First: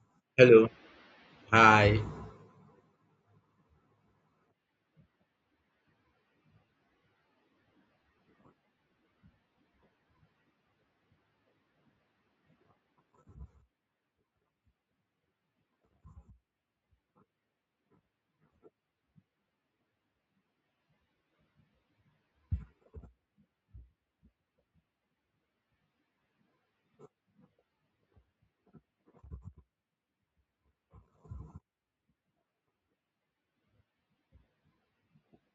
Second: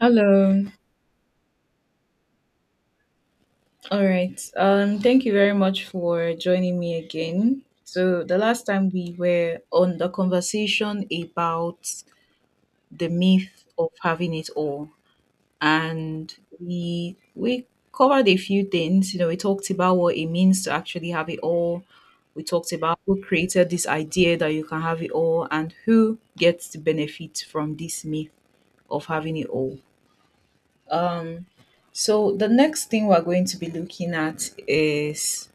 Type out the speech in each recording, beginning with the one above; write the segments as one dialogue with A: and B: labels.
A: Hello.
B: Hello. Hi.
A: All right. Thank you very much for joining me again. So the last time we were on the conversation about the myth of having it all, and we covered a few things. You know, we talked about what it means to actually have it all. We talked about who created this idea that you can have it all, and who gets to benefit from this myth of having it all. So the next thing we're going to be looking at is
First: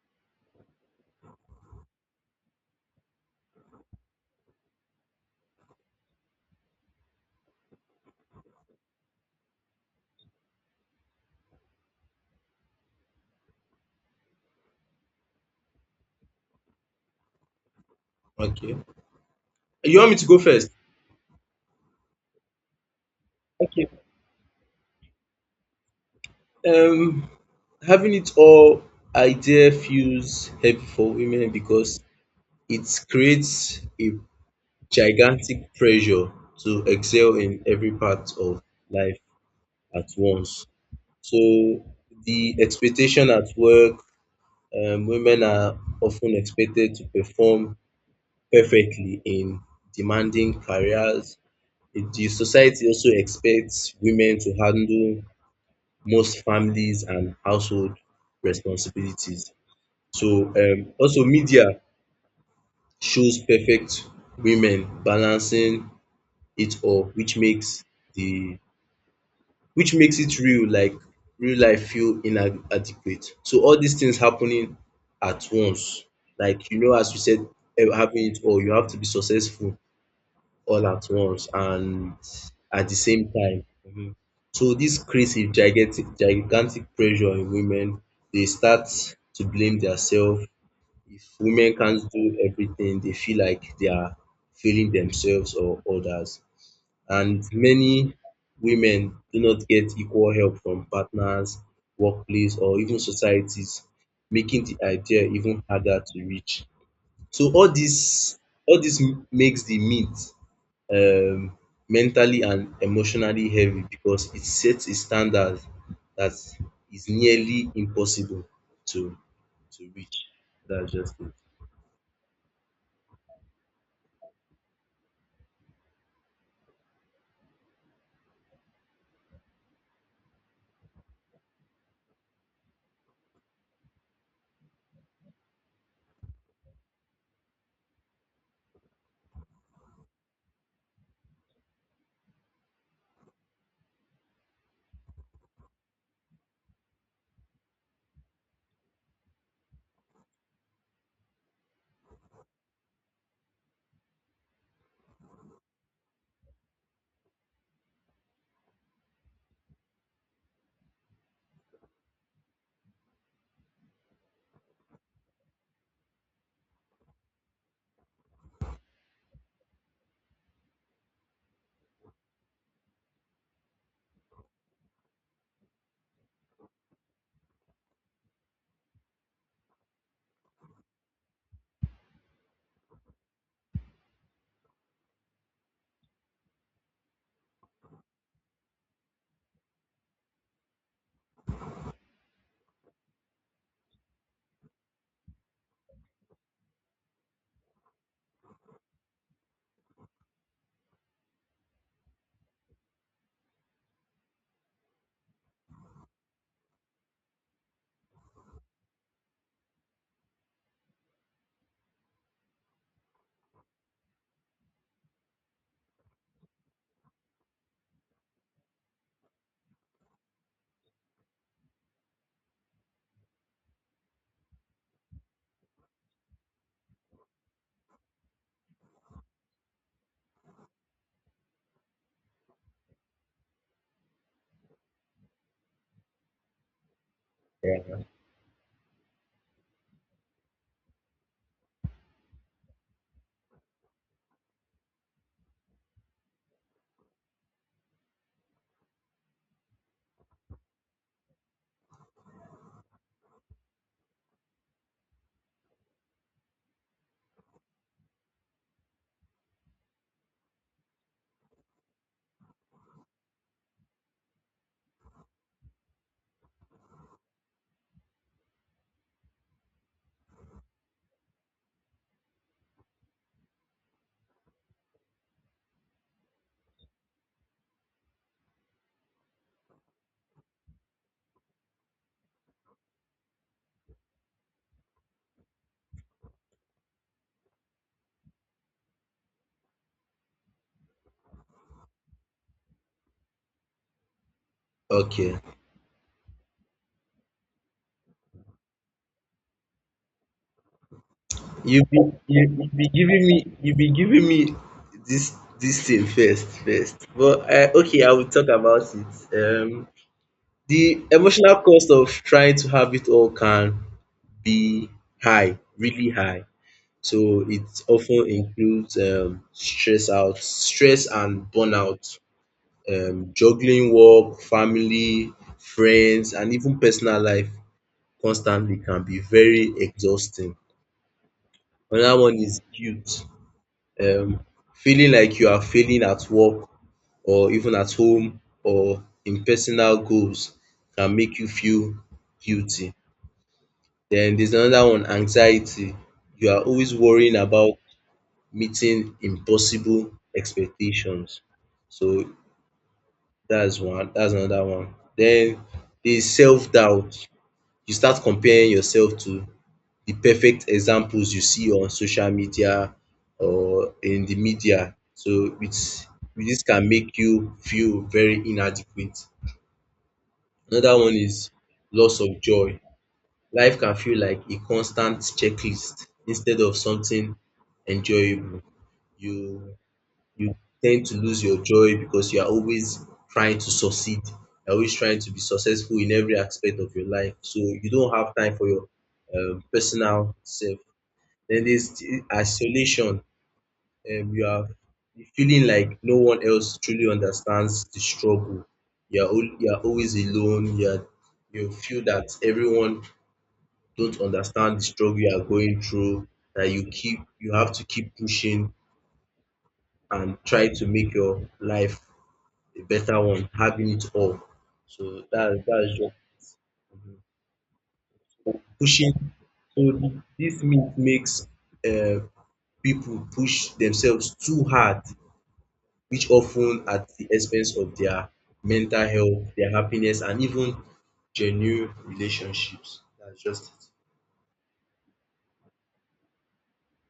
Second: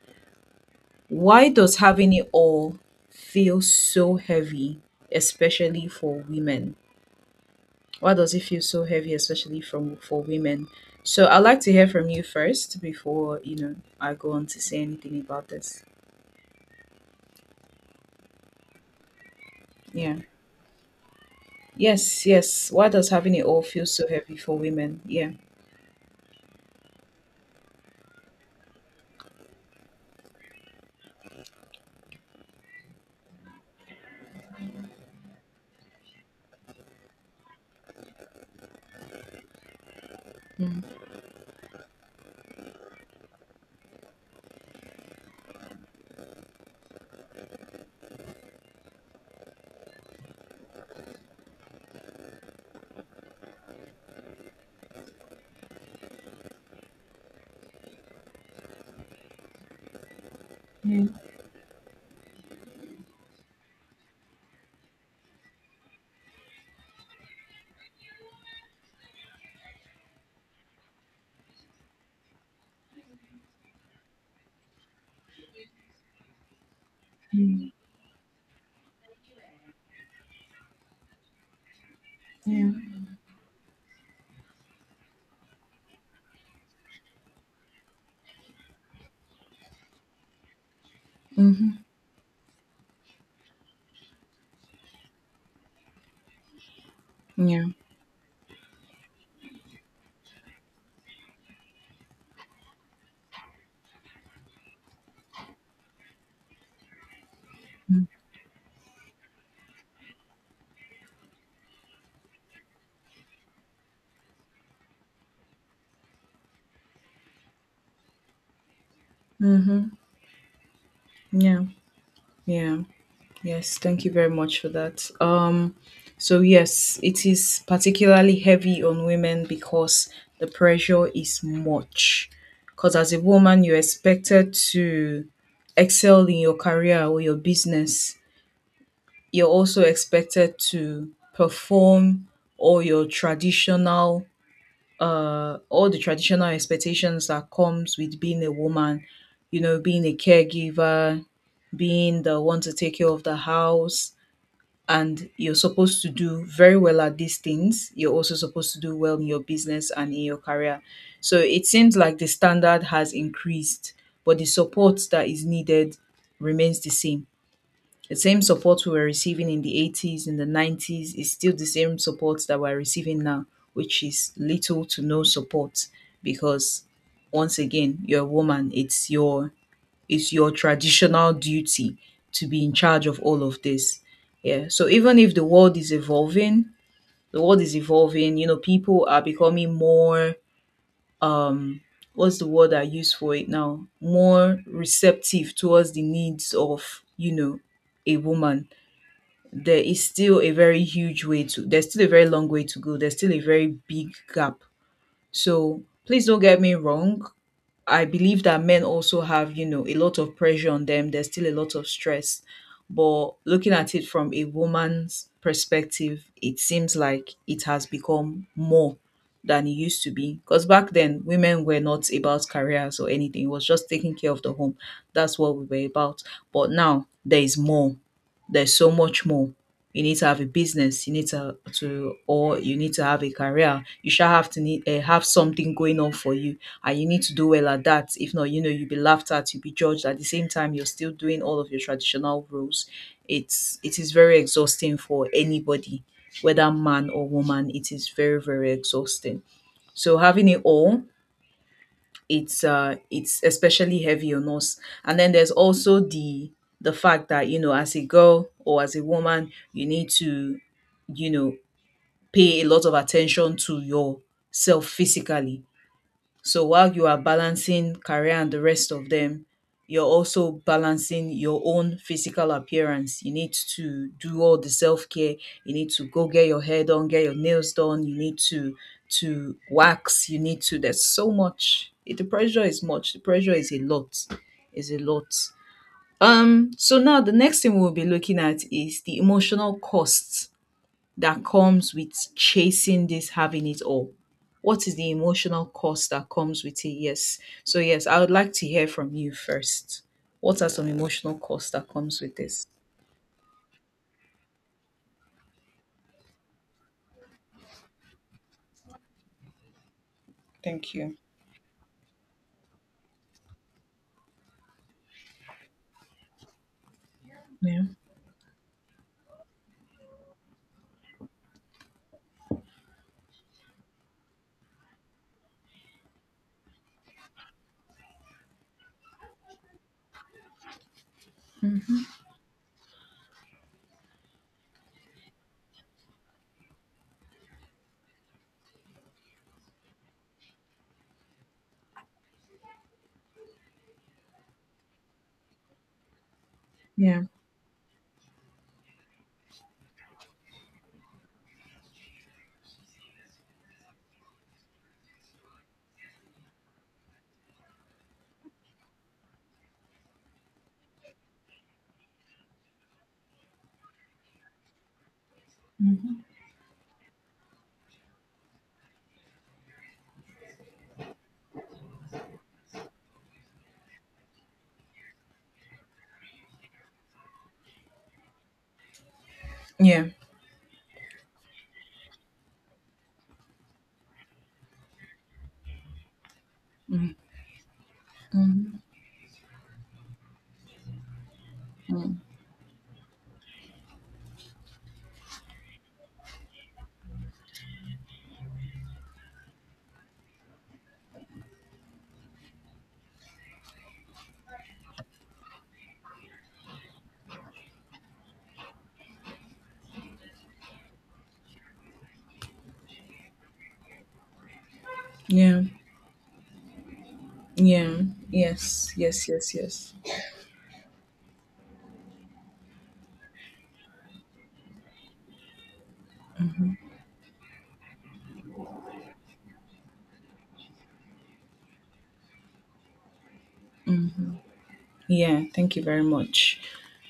A: why does having it all feel so heavy, especially for women? Why does it feel so heavy, especially from for women? So I'd like to hear from you first before I go on to say anything about this.
B: Okay. You want
A: Yeah.
B: me to go first?
A: Yes. Yes. Why does having it all feel
B: Okay.
A: so heavy for women? Yeah.
B: Um, Having it all idea feels heavy for women because it creates a gigantic pressure to excel in every part of life at once.
A: Mm.
B: So the expectation at work, women are often expected to perform perfectly in demanding careers. The society also expects women to handle most families and household responsibilities. So
A: Yeah.
B: also media shows perfect women balancing it up, which makes the which makes it real, like real life feel inadequate. So all these things happening at once, like you know as you said,
A: Mm.
B: having it all, you have to be successful all at once and
A: Yeah.
B: at the same time. Mhm. So this creates a gigantic pressure on women. They start to blame themselves. If women
A: Mm-hmm.
B: can't do everything, they feel like they are failing themselves or others. And
A: Yeah.
B: many women do not get equal help from partners, workplace, or even societies, making the idea even harder to reach. So all this, all dis makes the myth um mentally and emotionally heavy because it sets a standard that is nearly impossible to
A: Mm-hmm.
B: to reach. That's just
A: Yeah. Yeah. Yes, thank you very much for that. So yes, it is particularly heavy on women because the pressure is much. Because as a woman, you're expected to excel in your career or your business. You're also expected to perform all your all the traditional expectations that comes with being a woman. You know, being a caregiver, being the one to take care of the house, and you're supposed to do very well at these things. You're also supposed to do well in your business and in your career. So it seems like the standard has increased, but the support that is needed remains the same. The same support we were receiving in the 80s, in the 90s, is still the same support that we're receiving now, which is little to no support because, once again, you're a woman. It's your traditional duty to be in charge of all of this. Yeah. So even if the world is evolving, the world is evolving, you know, people are becoming more um what's the word I use for it now? More receptive towards the needs of, you know, a woman. There is still a very huge way to there's still a very long way to go. There's still a very big gap, so please don't get me wrong. I believe that men also have, you know, a lot of pressure on them. There's still a lot of stress. But looking at it from a woman's perspective, it seems like it has become more than it used to be. Because back then, women were not about careers or anything, it was just taking care of the home. That's what we were about. But now, there is more. There's so much more. You need to have a business. You need to have a career. You shall have to need have something going on for you, and you need to do well at
B: it.
A: that. If not, you know, you'll be laughed at, you'll be judged, at the same time you're still doing all of your traditional roles. It is very exhausting for anybody, whether man or woman. It is very, very exhausting. So having it all, it's especially heavy on us. And then there's also the fact that, you know, as a girl or as a woman you need to, you know, pay a lot of attention to yourself physically. So while you are balancing career and the rest of them, you're also balancing your own physical appearance. You need to do all the self care. You need to go get your hair done, get your nails done. You need to wax. You need to. There's so much. It, the pressure is much. The pressure is a lot. Is a lot. So now the next thing we'll be looking at is the emotional costs that comes with chasing this, having it all? What is
B: Yeah.
A: the
B: Okay.
A: emotional cost that comes with it? Yes. So, yes, I would like to hear from you first. What are some emotional costs
B: You
A: that
B: be
A: comes with
B: you
A: this?
B: you be giving me you be giving me this thing first, but okay, I will talk about it.
A: Thank
B: The
A: you.
B: emotional cost of trying to have it all can be high, really high. So it
A: Yeah.
B: often includes stress and burnout, juggling work, family, friends, and even personal life constantly can be very exhausting. Another one is guilt, um, feeling like you are failing at work or even at home or in personal goals can make you feel guilty. Then there's another one, anxiety. You are always
A: Yeah.
B: worrying about meeting impossible expectations. So that's one, that's another one. Then is self-doubt. You start comparing yourself to the perfect examples you see on social media or in the media. So it's
A: Mm-hmm.
B: This can make you feel very inadequate. Another one is loss of joy. Life can feel like a constant checklist instead of something enjoyable. You
A: Yeah.
B: you tend to lose your joy because you are always trying to succeed. You're always trying to be successful in every aspect of your life. So you don't have time for your personal self. Then there's the isolation. You are feeling like no one else truly understands the struggle. You are always alone. You feel that everyone don't understand the struggle you are going through. That you keep You have to keep pushing and try to make your life a better one, having it all. So
A: Yeah.
B: that that's just
A: Yeah. Yes.
B: pushing.
A: Yes. Yes.
B: So
A: Yes.
B: this myth makes uh, people push themselves too hard, which often at the expense of their mental health, their happiness, and even genuine relationships. That's just
A: Yeah, thank you very much.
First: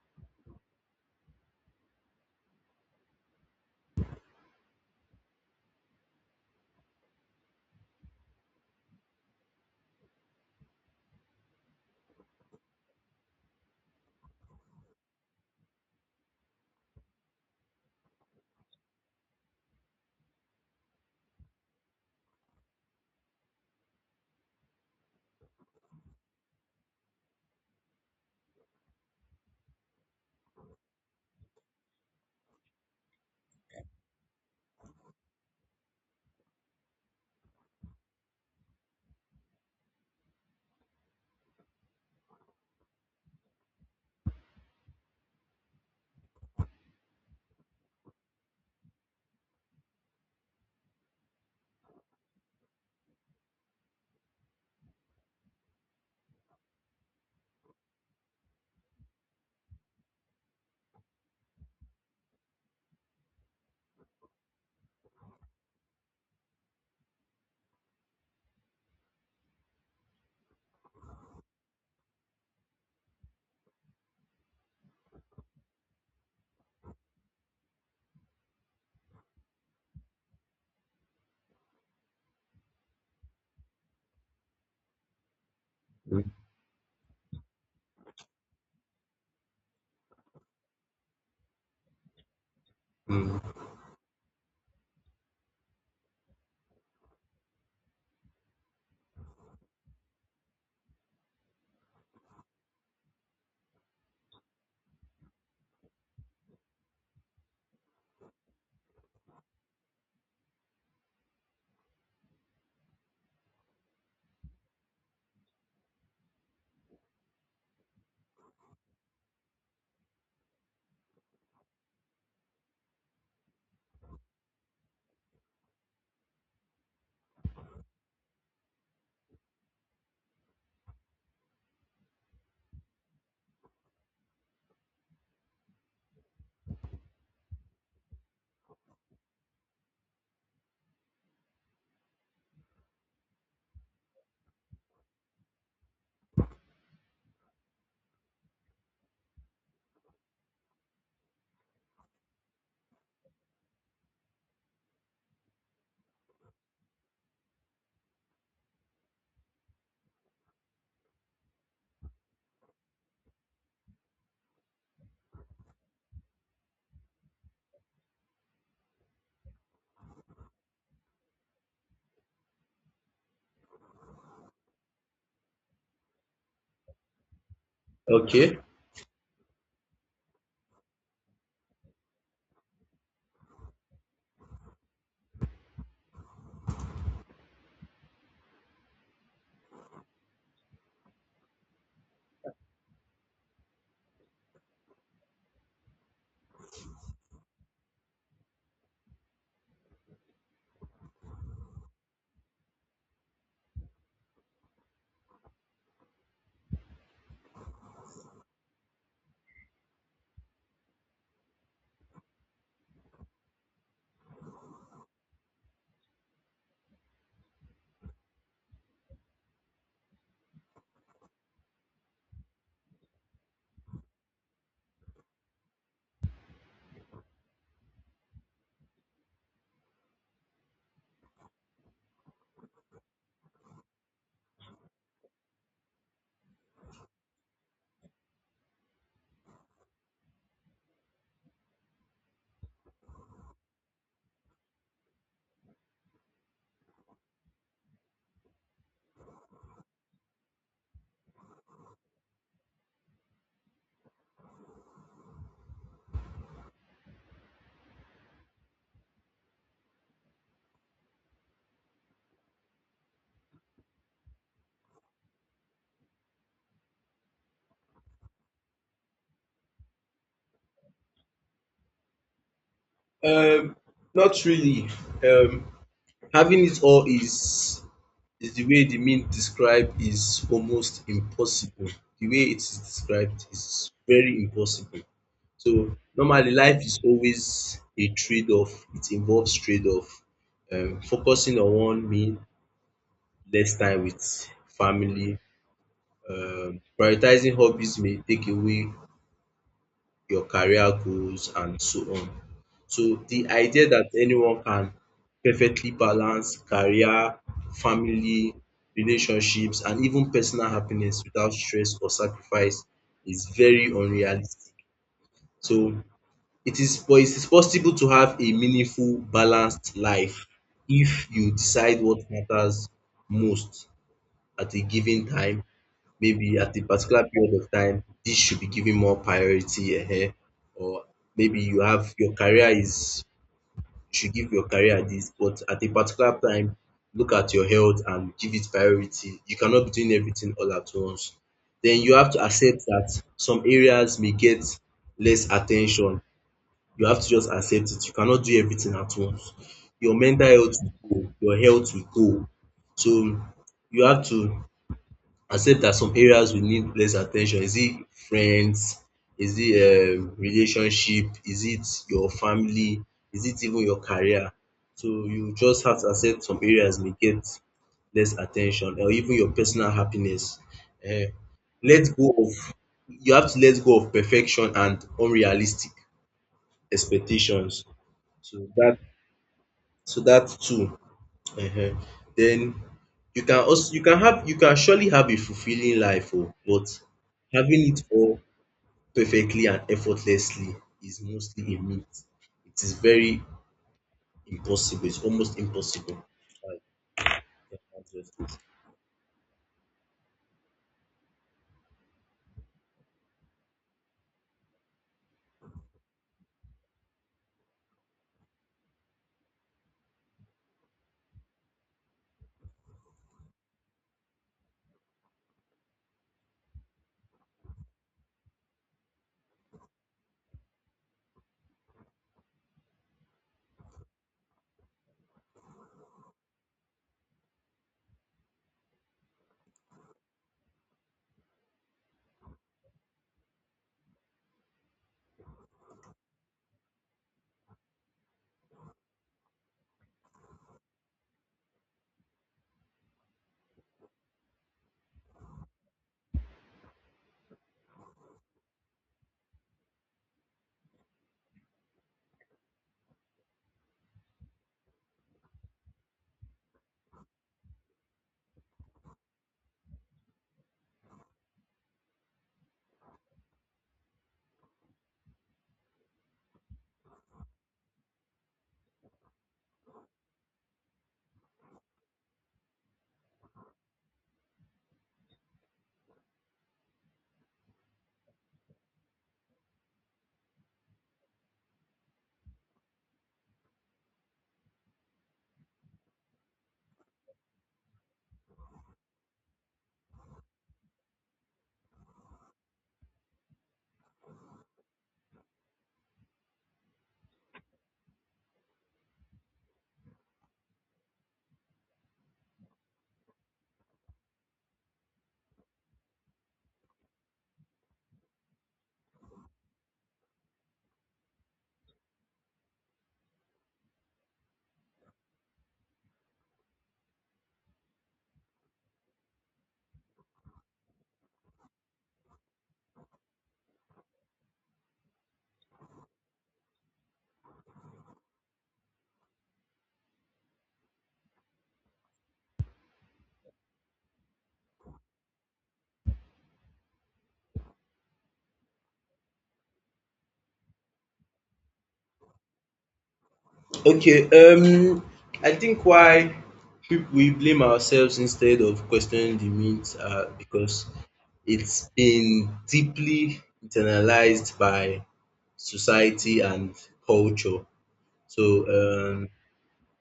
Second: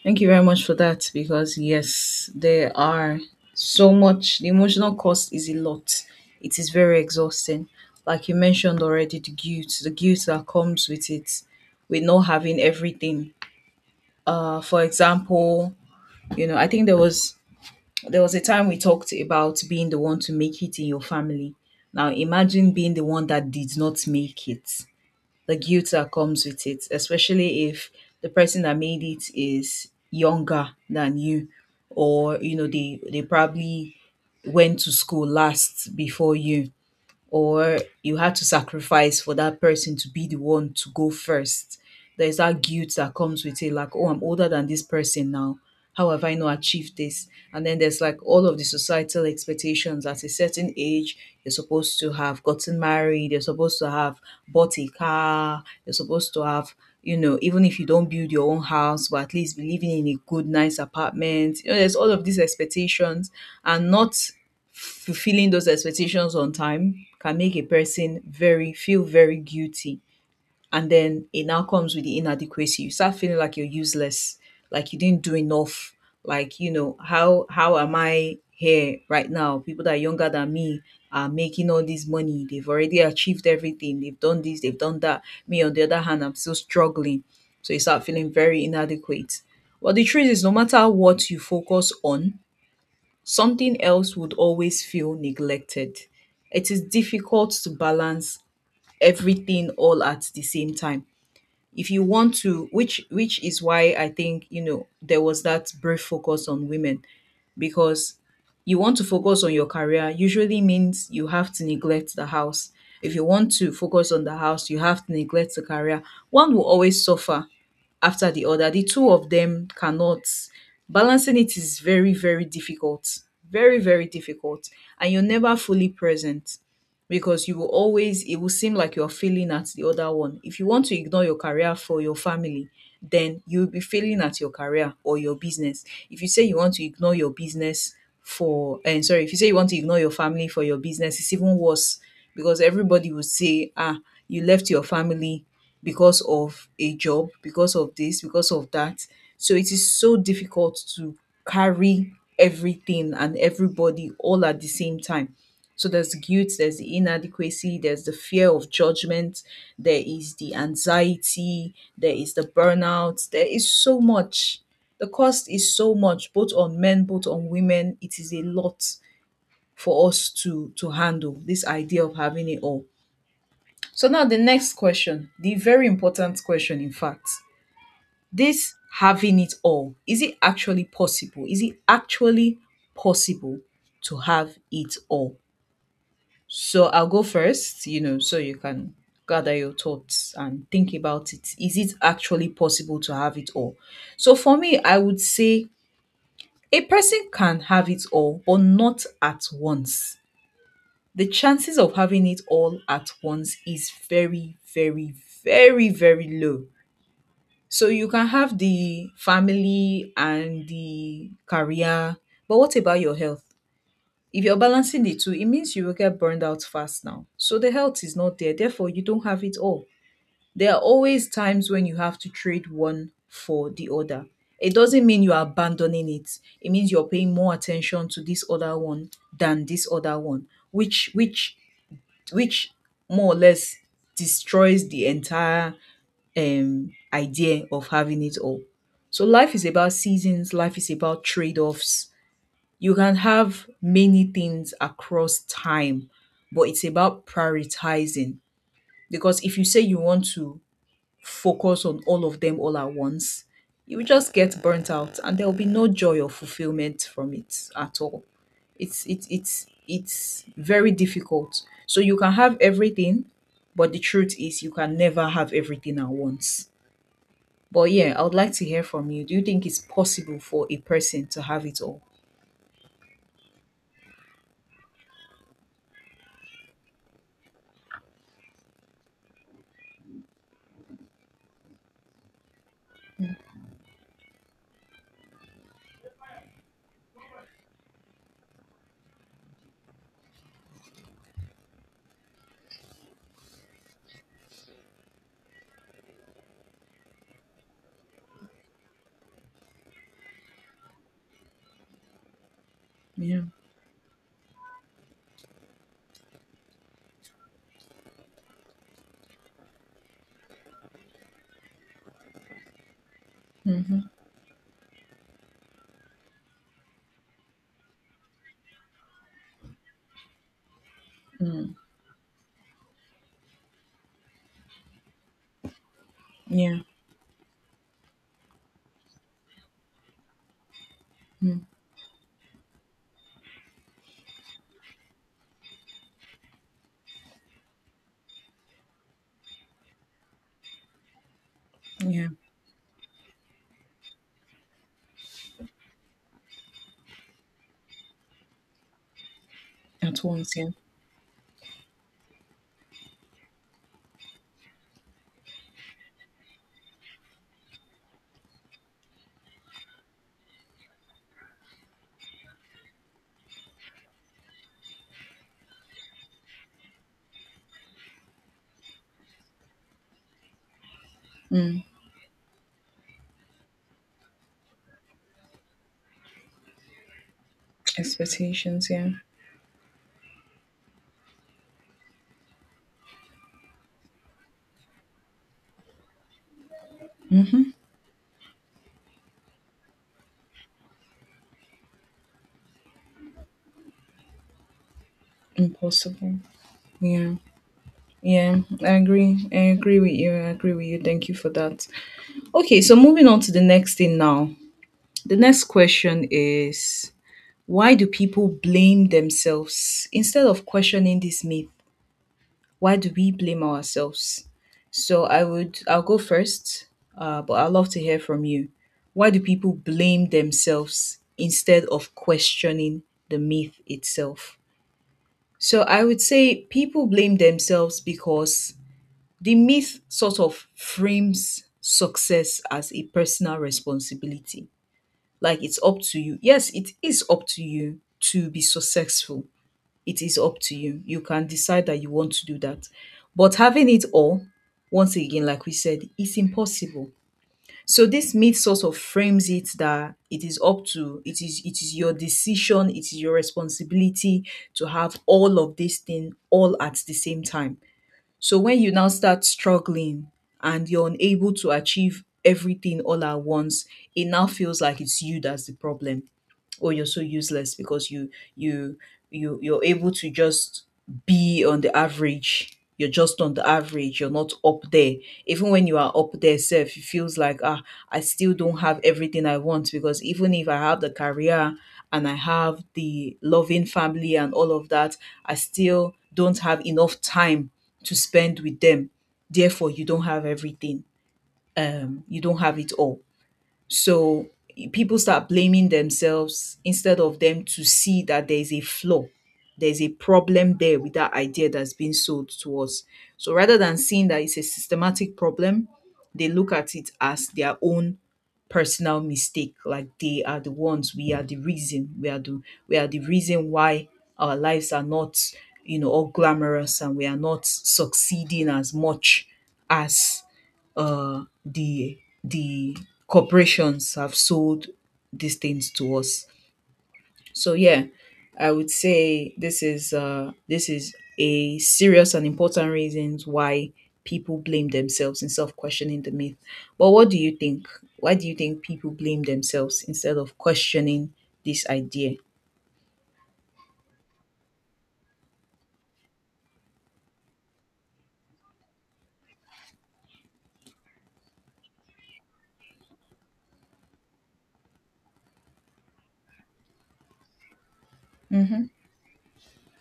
A: Thank you very much for that, because yes, there are so much, the emotional cost is a lot. It is very exhausting. Like you mentioned already, the guilt that comes with it, with not having everything. Uh, for example, you know, I think there was a time we talked about being the one to make it in your family. Now imagine being the one that did not make it, the guilt that comes with it, especially if the person that made it is younger than you, or you know they probably went to school last before you, or you had to sacrifice for that person to be the one to go first. There's that guilt that comes with it, like, oh, I'm older than this person now. How have I not achieved this? And then there's like all of the societal expectations at a certain age. You're supposed to have gotten married, you're supposed to have bought a car, you're supposed to have, you know, even if you don't build your own house, but at least be living in a good, nice apartment. You know, there's all of these expectations, and not fulfilling those expectations on time can make a person very feel very guilty. And then it now comes with the inadequacy. You start feeling like you're useless, like you didn't do enough, like, you know, how am I here right now, people that are younger than me are making all this money, they've already achieved everything, they've done this, they've done that, me on the other hand,
B: it.
A: I'm still struggling. So you start feeling very inadequate. Well, the truth is no matter what you focus on,
B: Mm.
A: something else would always feel neglected. It is difficult to balance everything all at the same time, if you want to, which is why I think, you know, there was that brief focus on women. Because you want to focus on your career usually means you have to neglect the house. If you want to focus on the house, you have to neglect the career. One will always suffer after the other. The two of them cannot. Balancing it is very, very difficult. Very, very difficult. And you're never fully present because you will always, it will seem like you're failing at the other one. If you want to ignore your career for your family, then you'll be failing at your career or your business. If you say you want to ignore your business for, and sorry, if you say you want to ignore your family for your business, it's even worse because everybody will say, ah, you left your family because of a job, because of this, because of that. So it is so difficult to carry everything and everybody all at the same time. So there's guilt, there's the inadequacy, there's the fear of judgment, there is the anxiety, there is the burnout, there is so much. The cost is so much, both on men, both on women. It is a lot for us to handle this idea of having it all. So now the next question, the very important question, in fact,
B: Okay.
A: this having it all, is it actually possible? Is it actually possible to have it all? So I'll go first, you know, so you can gather your thoughts and think about it. Is it actually possible to have it all? So for me, I would say a person can have it all, but not at once. The chances of having it all at once is very, very, very low. So you can have the family and the career, but what about your health? If you're balancing the two, it means you will get burned out fast. Now so the health is not there, therefore you don't have it all. There are always times when you have to trade one for the other. It doesn't mean you're abandoning it, it means you're paying more attention to this other one than this other one, which more or less destroys the entire idea of having it all. So life is about seasons, life is about trade-offs. You can have many things across time, but it's about prioritizing. Because if you say you want to focus on all of them all at once, you will just get burnt out and there will be no joy or fulfillment from it at all. It's very difficult. So you can have everything, but the truth is you can never have everything at once. But yeah, I would like to hear from you. Do you think it's possible for a person to have it all?
B: Um, Not really. Um, Having it all is the way the meme described is almost impossible. The way it is described is very impossible. So normally life is always a trade-off. It involves trade-off. Focusing on one mean less time with family. Prioritizing hobbies may take away your career goals and so on. So
A: Yeah.
B: the idea that anyone can perfectly balance career, family, relationships and even personal happiness without stress or sacrifice is very
A: Mm-hmm.
B: unrealistic. So it is possible to have a meaningful, balanced life if you
A: Mm.
B: decide what matters most at a given time. Maybe at
A: Yeah.
B: a particular period of time, this should be given more priority, ehen, or maybe
A: Mm.
B: your career is, you should give your career this, but at a particular time, look at your health and give it priority. You cannot be doing everything all at once. Then you
A: Yeah.
B: have to accept that some areas may get less attention. You have to just accept it. You cannot do everything at once. Your
A: At
B: mental
A: once, yeah.
B: health will go, your health will go. So you have to accept that some areas will need less attention. Is it friends? Is it relationship? Is it your family? Is it even your career? So you just have to accept some areas may get less attention or even your personal happiness. um
A: Mm.
B: Let go of You have to let go of perfection and unrealistic expectations. So
A: Expectations,
B: that
A: yeah.
B: so that too Ehen. Then you can also you can surely have a fulfilling life, oh, but having it all perfectly and effortlessly is mostly a myth. It is very impossible. It's almost impossible.
A: Impossible.
B: I
A: Yeah.
B: can't just do
A: Yeah, I agree. I agree with you. I agree with you. Thank you for that. Okay, so moving on to the next thing now. The next question is, why do people blame themselves? Instead of questioning this myth, why do we blame ourselves? I'll go first, but I'd love to hear from you. Why do people blame themselves instead of questioning the myth itself? So I would say people blame themselves because the myth sort of frames success as a personal responsibility. Like, it's up to you. Yes, it is up to you to be successful. It is up to you. You can decide that you want to do that. But having it all, once again, like we said, is impossible. So this myth sort of frames it that it is your decision, it is your responsibility to have all of this thing all at the same time. So when you now start struggling and you're unable to achieve everything all at once, it now feels like it's you that's the problem, or you're so useless because you're able to just be on the average. You're just on the average, you're not up there. Even when you are up there self, it feels like, ah, I still don't have everything I want, because even if I have the career and I have the loving family and all of that, I still don't have enough time to spend with them. Therefore, you don't have everything. You don't have it all. So people start blaming themselves instead of them to see that there's a flaw, there's a problem there with that idea that's being sold to us. So rather than seeing that it's a systematic problem, they look at it as their own personal mistake. Like, they are the ones, we are the reason, we are the reason why our lives are not, all glamorous, and we are not succeeding as much as the corporations have sold these things to us. So yeah, I would say this is a serious and important reasons why people blame themselves in self-questioning the myth. But what do you think? Why do you think people blame themselves instead of questioning this idea?
B: it. Okay, um I think why we blame ourselves instead of questioning the myth, because it's been deeply internalized by society and culture. So
A: Mm-hmm.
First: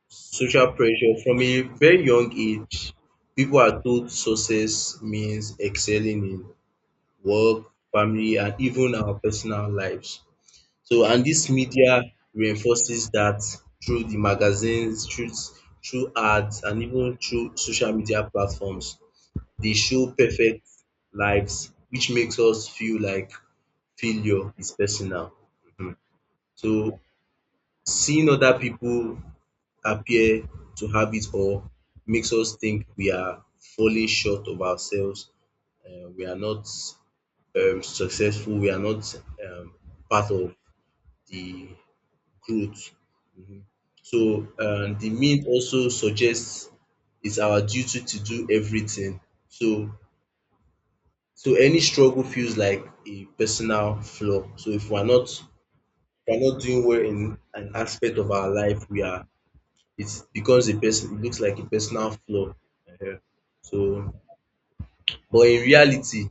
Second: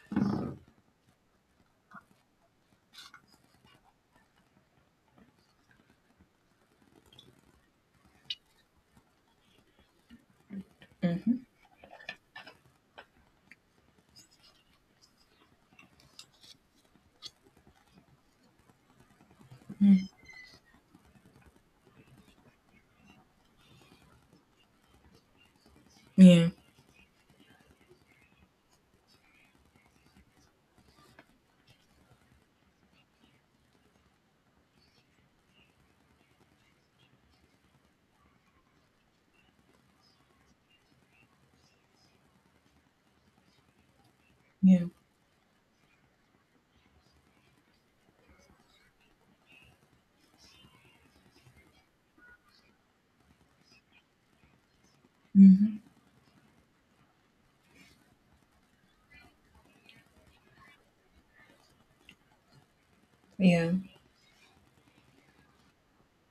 B: social pressure. From a very young age, people are told success means excelling in work, family, and even our personal lives. So, and this media reinforces that through the magazines, through ads, and even through social media platforms. They show perfect lives, which makes us feel like failure is personal. Mhm.
A: Yeah.
B: So, seeing other people appear to have it or makes us think we are falling short of ourselves, we are not successful, we are not um, part of the growth. Mhm. So
A: Yeah.
B: the meme also suggests it's our duty to do everything. So so any struggle feels like a personal flaw. So if we're not
A: Mm-hmm.
B: doing well in an aspect of our life, we are it becomes a person it looks like a personal flaw. Ehen.
A: Yeah.
B: So but in reality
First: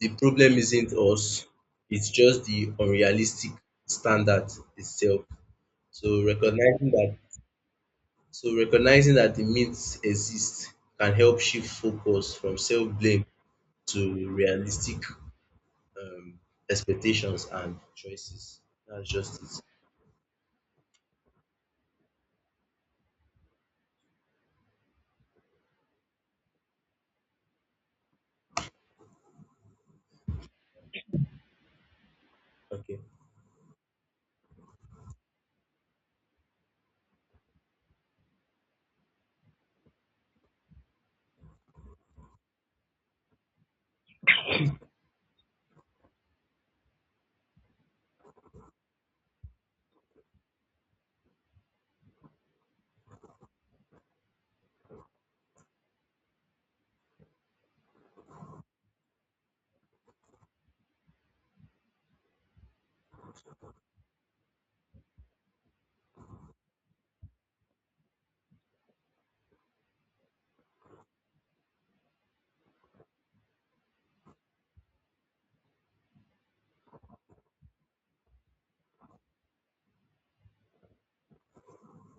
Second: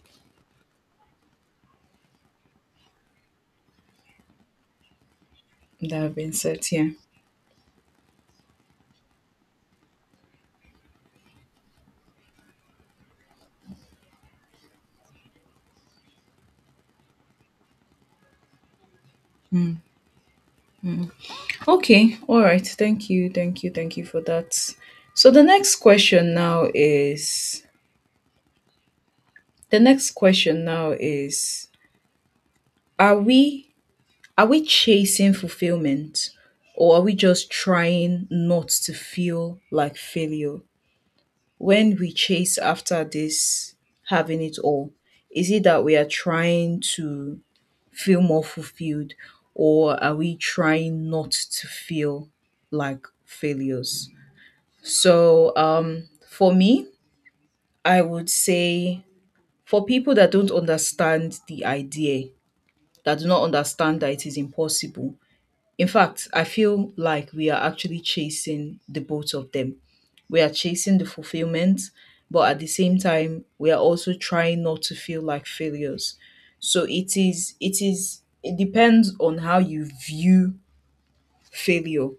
B: the problem isn't us, it's just the unrealistic standard itself.
A: That
B: So
A: have been said. Yeah.
B: recognizing that so recognizing that the myths exist can help shift focus from self-blame to realistic um expectations and choices. That's just it.
A: Okay, all right. Thank you, thank you, thank you for that. So the next question now is, the next question now is
B: Okay.
A: are we, are we chasing fulfillment, or are we just trying not to feel like failure when we chase after this having it all? Is it that we are trying to feel more fulfilled, or are we trying not to feel like failures? So, for me, I would say, for people that don't understand the idea, that do not understand that it is impossible, in fact, I feel like we are actually chasing the both of them. We are chasing the fulfillment, but at the same time, we are also trying not to feel like failures. So it depends on how you view failure,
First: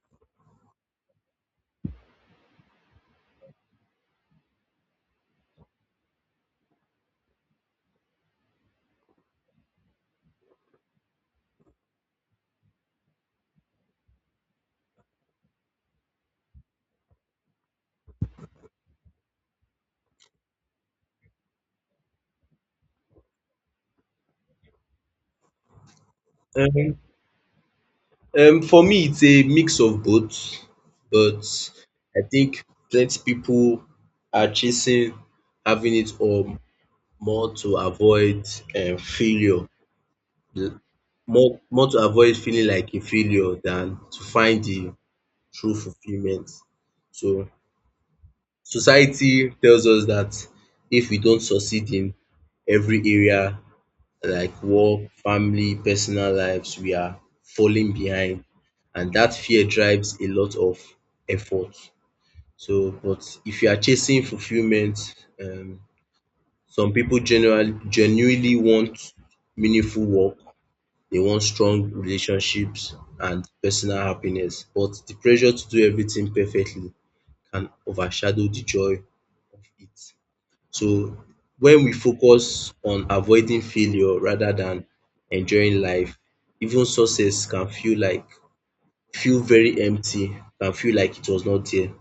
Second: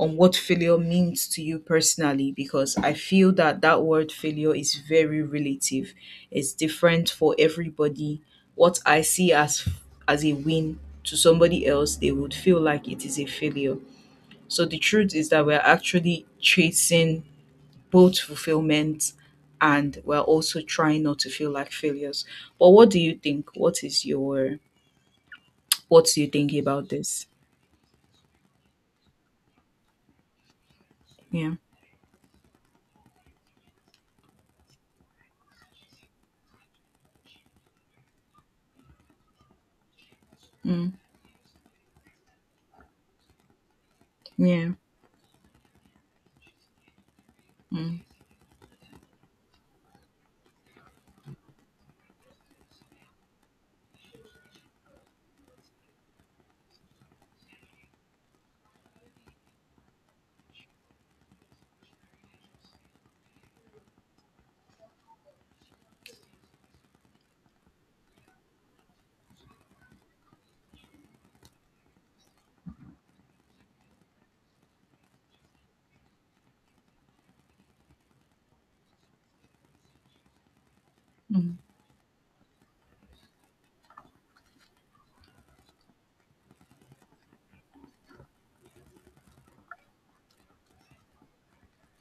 A: on what failure means to you personally, because I feel that that word failure is very relative. It's different for everybody. What I see as a win, to somebody else, they would feel like it is a failure. So the truth is that we're actually chasing both fulfillment, and we're also trying not to feel like failures. But what do you think? What do you think about
B: Um
A: this?
B: For me, it's a mix of both,
A: Yeah.
B: but I think plenty people are chasing having it all more to avoid failure, l-
A: Mm.
B: more more to avoid feeling like a failure than to find
A: Yeah.
B: the true fulfillment. So
A: Mm.
B: society tells us that if we don't succeed in every area, like work, family, personal lives, we are falling behind. And that fear drives a lot of effort. So, but if you are chasing fulfillment, um, some people generally genuinely want meaningful work, they want strong relationships and personal happiness. But the pressure to do everything perfectly can overshadow the joy of it. So
A: Mm.
B: when we focus on avoiding failure rather than enjoying life, even success can feel like feel very empty, can feel like it was not there.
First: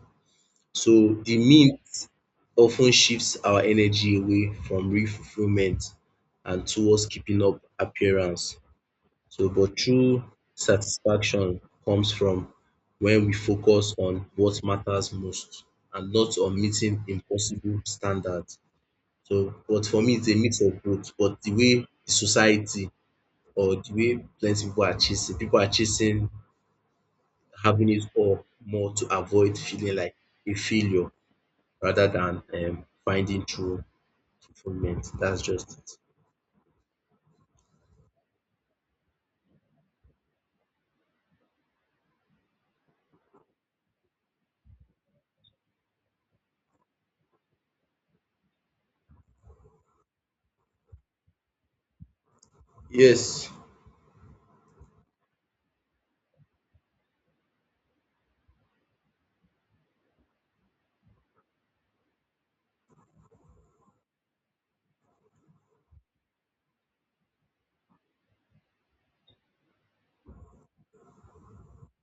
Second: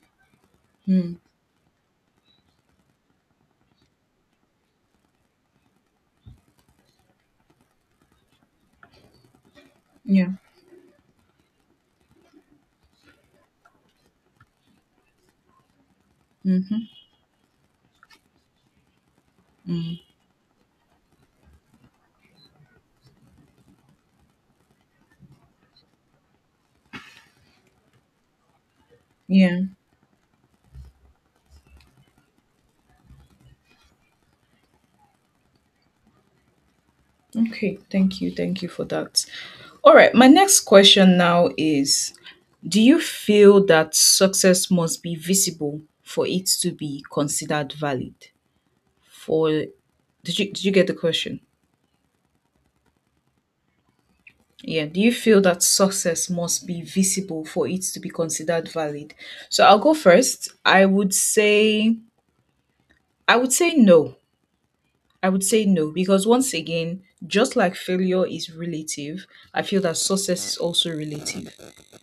B: So
A: Mm.
B: the myth often shifts our energy away from real fulfillment and towards keeping up appearance. So but true
A: Yeah.
B: satisfaction comes from when we focus on what matters most and not on
A: Hmm.
B: meeting impossible standards. So, but
A: Mm,
B: for me, it's a mix of both. But the way the society or the way plenty people are chasing having it all more to avoid
A: yeah.
B: feeling like a failure rather than finding true fulfillment. That's just it.
A: Okay. Thank you. Thank you for that. All right. My next question now is, do you feel that success must be visible for it to be considered valid? For, did you get the question?
B: Yes.
A: Yeah, do you feel that success must be visible for it to be considered valid? So I'll go first. I would say no. I would say no, because once again, just like failure is relative, I feel that success is also relative.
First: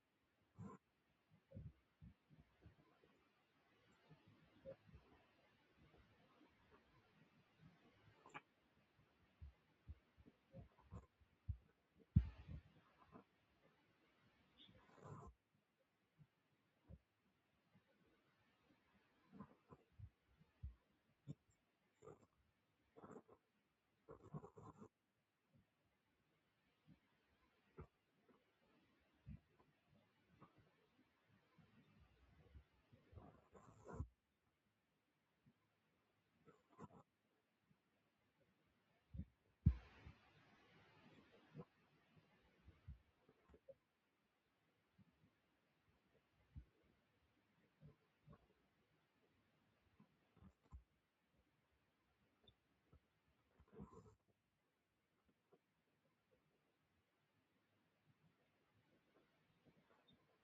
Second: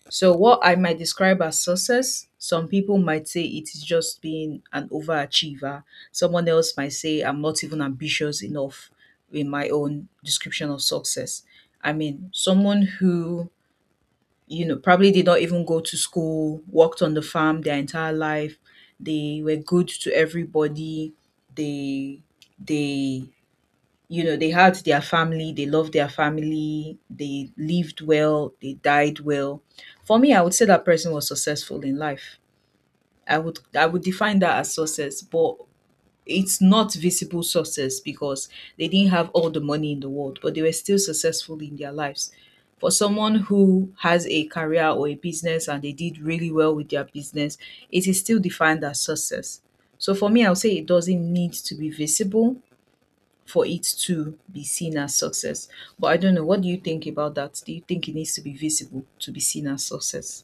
A: So, what I might describe as success, some people might say it is just being an overachiever. Someone else might say I'm not even ambitious enough in my own description of success. I mean, someone who, you know, probably did not even go to school, worked on the farm their entire life, they were good to everybody, they they you know, they had their family, they loved their family, they lived well, they died well. For me, I would say that person was successful in life. I would define that as success. But it's not visible success, because they didn't have all the money in the world, but they were still successful in their lives. For someone who has a career or a business, and they did really well with their business, it is still defined as success. So for me, I would say it doesn't need to be visible for it to be seen as success. But I don't know. What do you think about that? Do you think it needs to be visible to be seen as success?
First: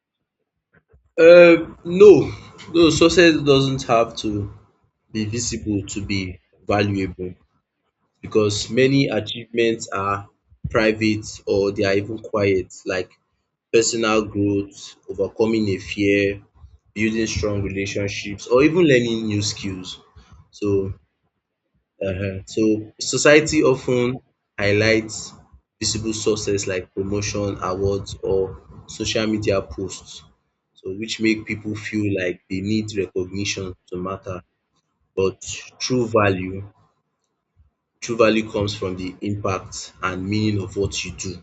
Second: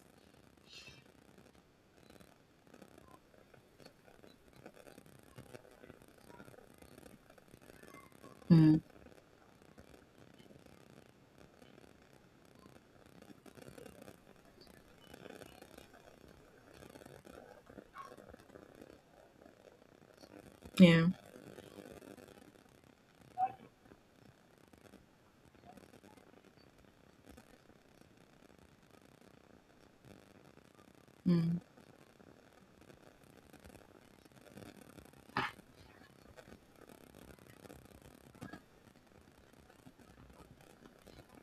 B: No, no, success doesn't have to be visible to be valuable because
A: Mm,
B: many achievements are private or they are even quiet, like personal growth, overcoming a fear, building strong relationships or even learning new skills. So
A: yeah.
B: society often highlights visible success like promotion, awards or social media posts. Which make
A: Mm,
B: people feel like they need recognition to matter, but true value, true value comes from the impact and meaning of what you do,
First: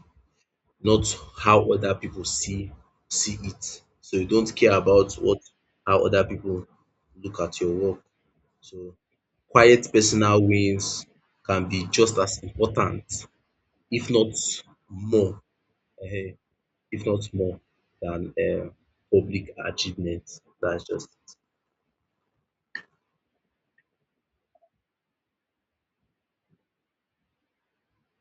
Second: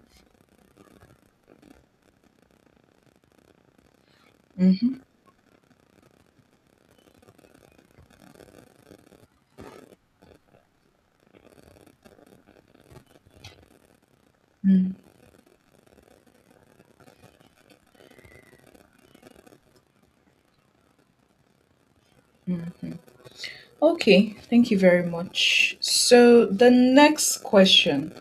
B: not how other people see it. So you don't care
A: mhm,
B: about what how other people look at your work. So quiet personal wins can be just as important, if not
A: mm.
B: more, eh, if not more than public achievements. That's just
A: Okay. Thank you very much. So the next question.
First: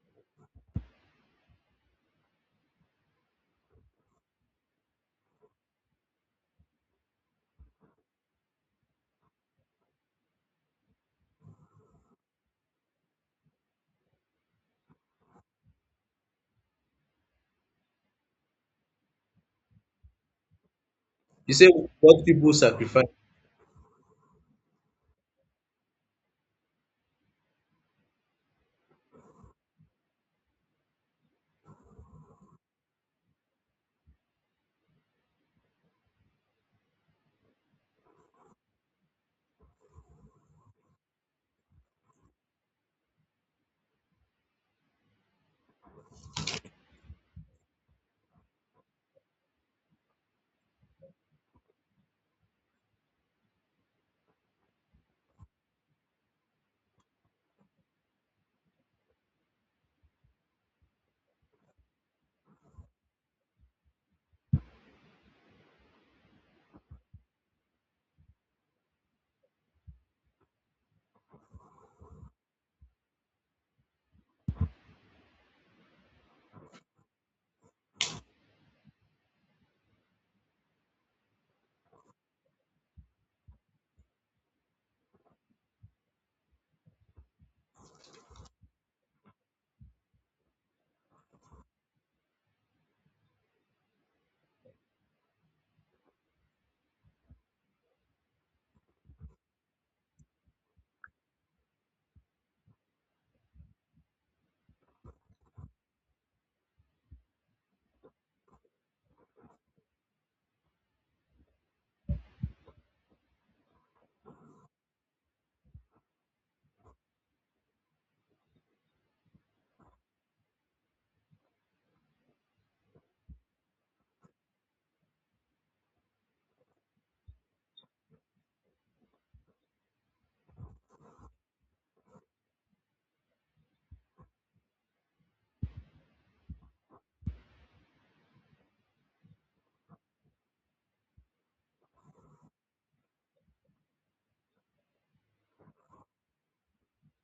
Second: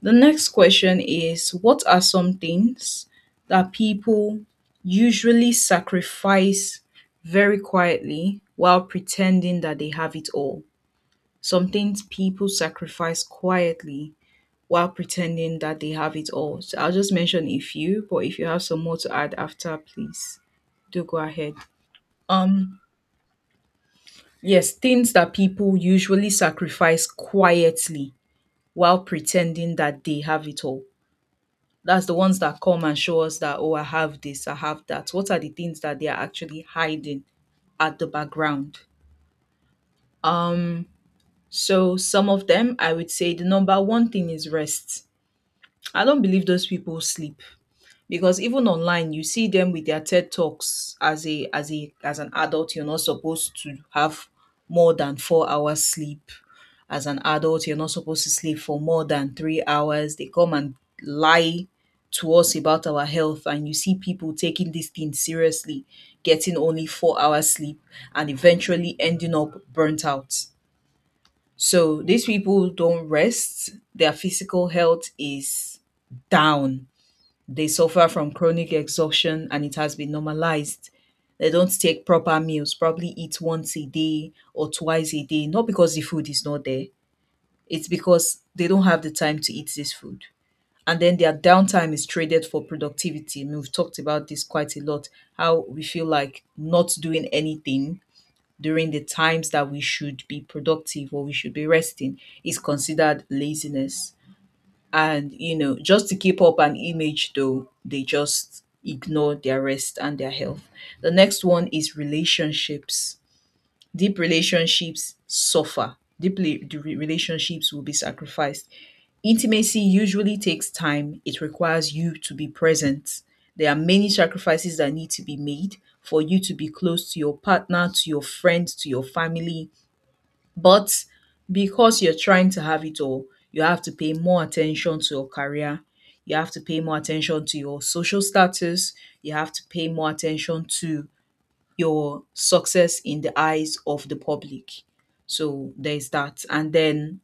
A: The next question is, what are some things that people usually sacrifice very quietly while pretending that they have it all? Some things people sacrifice quietly while pretending that they have it all. So I'll just mention a few, but if you have some more to add after, please do go ahead.
B: You say what people
A: Um,
B: sacrifice.
A: yes, things that people usually sacrifice quietly while pretending that they have it all. That's the ones that come and show us that, oh, I have this, I have that. What are the things that they are actually hiding at the background? Um, so some of them, I would say the number one thing is rest. I don't believe those people sleep, because even online you see them with their TED talks, as a as a as an adult, you're not supposed to have more than 4 hours sleep. As an adult, you're not supposed to sleep for more than 3 hours. They come and lie to us about our health, and you see people taking this thing seriously, getting only 4 hours sleep and eventually ending up burnt out. So these people don't rest. Their physical health is down, they suffer from chronic exhaustion, and it has been normalized. They don't take proper meals, probably eat once a day or twice a day, not because the food is not there, it's because they don't have the time to eat this food. And then their downtime is traded for productivity. And we've talked about this quite a lot, how we feel like not doing anything during the times that we should be productive or we should be resting is considered laziness. And you know, just to keep up an image, though, they just ignore their rest and their health. The next one is relationships. Deep relationships suffer deeply. The relationships will be sacrificed. Intimacy usually takes time, it requires you to be present. There are many sacrifices that need to be made for you to be close to your partner, to your friends, to your family. But because you're trying to have it all, you have to pay more attention to your career, you have to pay more attention to your social status, you have to pay more attention to your success in the eyes of the public. So there's that. And then,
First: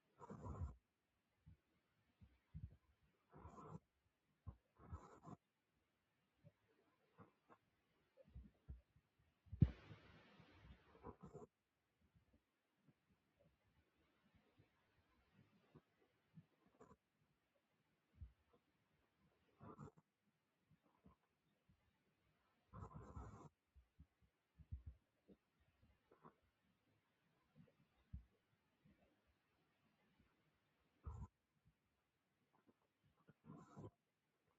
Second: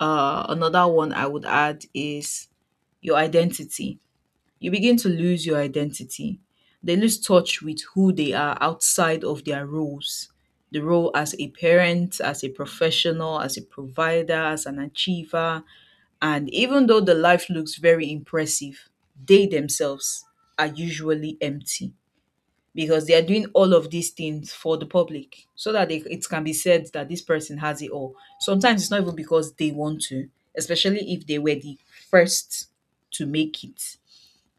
A: another one I would add is your identity. You begin to lose your identity. They lose touch with who they are outside of their roles, the role as a parent, as a professional, as a provider, as an achiever. And even though the life looks very impressive, they themselves are usually empty, because they are doing all of these things for the public, so that they, it can be said that this person has it all. Sometimes it's not even because they want to, especially if they were the first to make it.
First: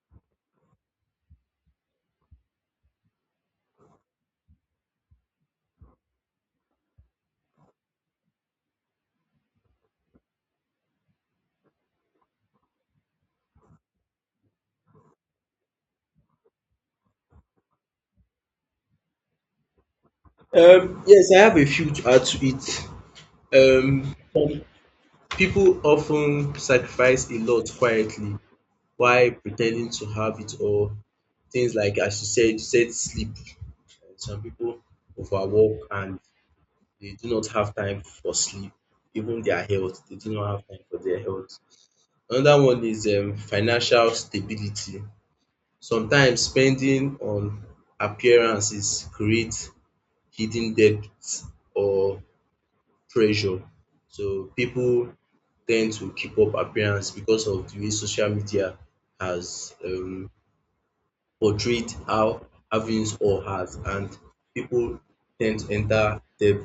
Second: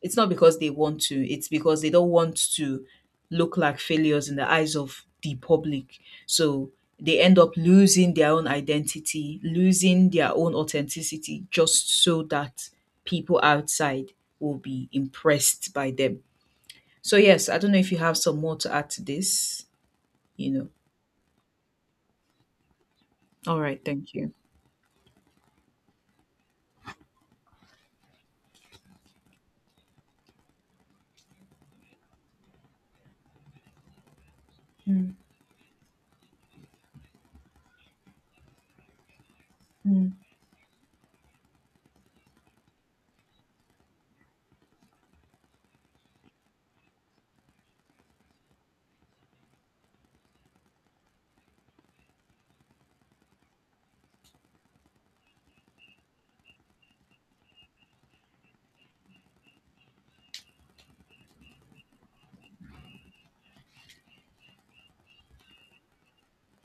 A: It's not because they want to, it's because they don't want to look like failures in the eyes of the public. So they end up losing their own identity, losing their own authenticity, just so that people outside will be impressed by them. So, yes, I don't know if you have some more to add to this, you know.
B: Yes, I have a few to add to it.
A: All right, thank
B: Um,
A: you.
B: People often sacrifice a lot quietly while pretending to have it all. Things like, as you said sleep. Some people
A: Mm,
B: overwork and they do not have time for sleep, even their health.
A: mm,
B: They do not have time for their health. Another one is financial stability. Sometimes spending on appearances creates hidden debts or pressure. So people tend to keep up appearance because of the way social media has portrayed how having or has, and people tend to enter debt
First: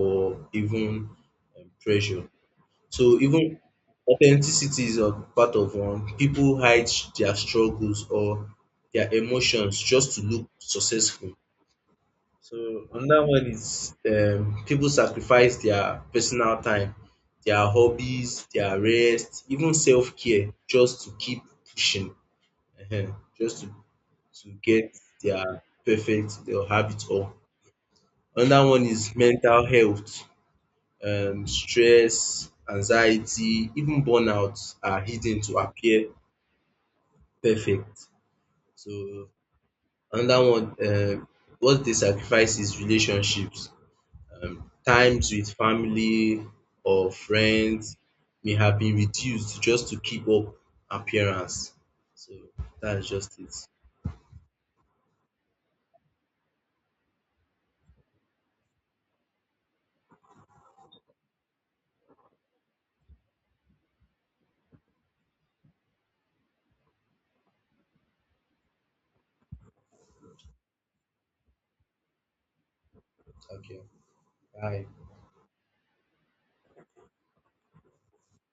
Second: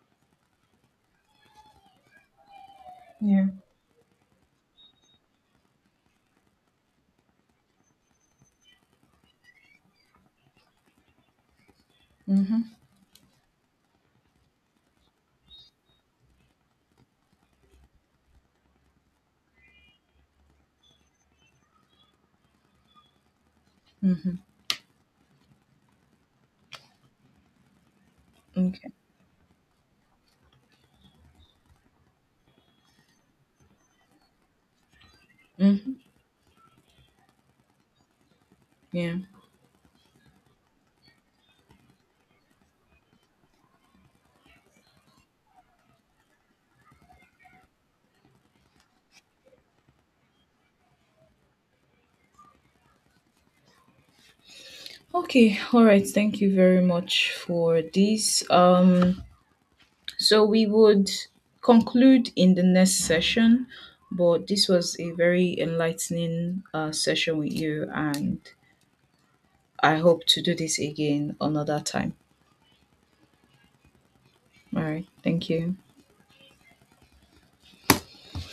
B: or even pressure. So
A: yeah.
B: even authenticity is a part of one. People hide their struggles or their emotions just to look successful. So
A: Mm-hmm.
B: another one is people sacrifice their personal time, their hobbies, their rest, even self-care just to keep pushing, just
A: Mm-hmm.
B: to get their perfect, they'll have it all. Another one
A: Okay.
B: is mental health, stress, anxiety, even burnout are hidden to
A: Mm-hmm.
B: appear perfect.
A: Yeah.
B: So another one, what they sacrifice is relationships, times with family or friends may have been reduced just to keep up appearance. So that's just it.
A: Okay. All right. Thank you very much for this. So we would conclude in the next session, but this was a very enlightening session with you, and I hope to do this again another time.
B: Okay,
A: All
B: bye.
A: right. Thank you.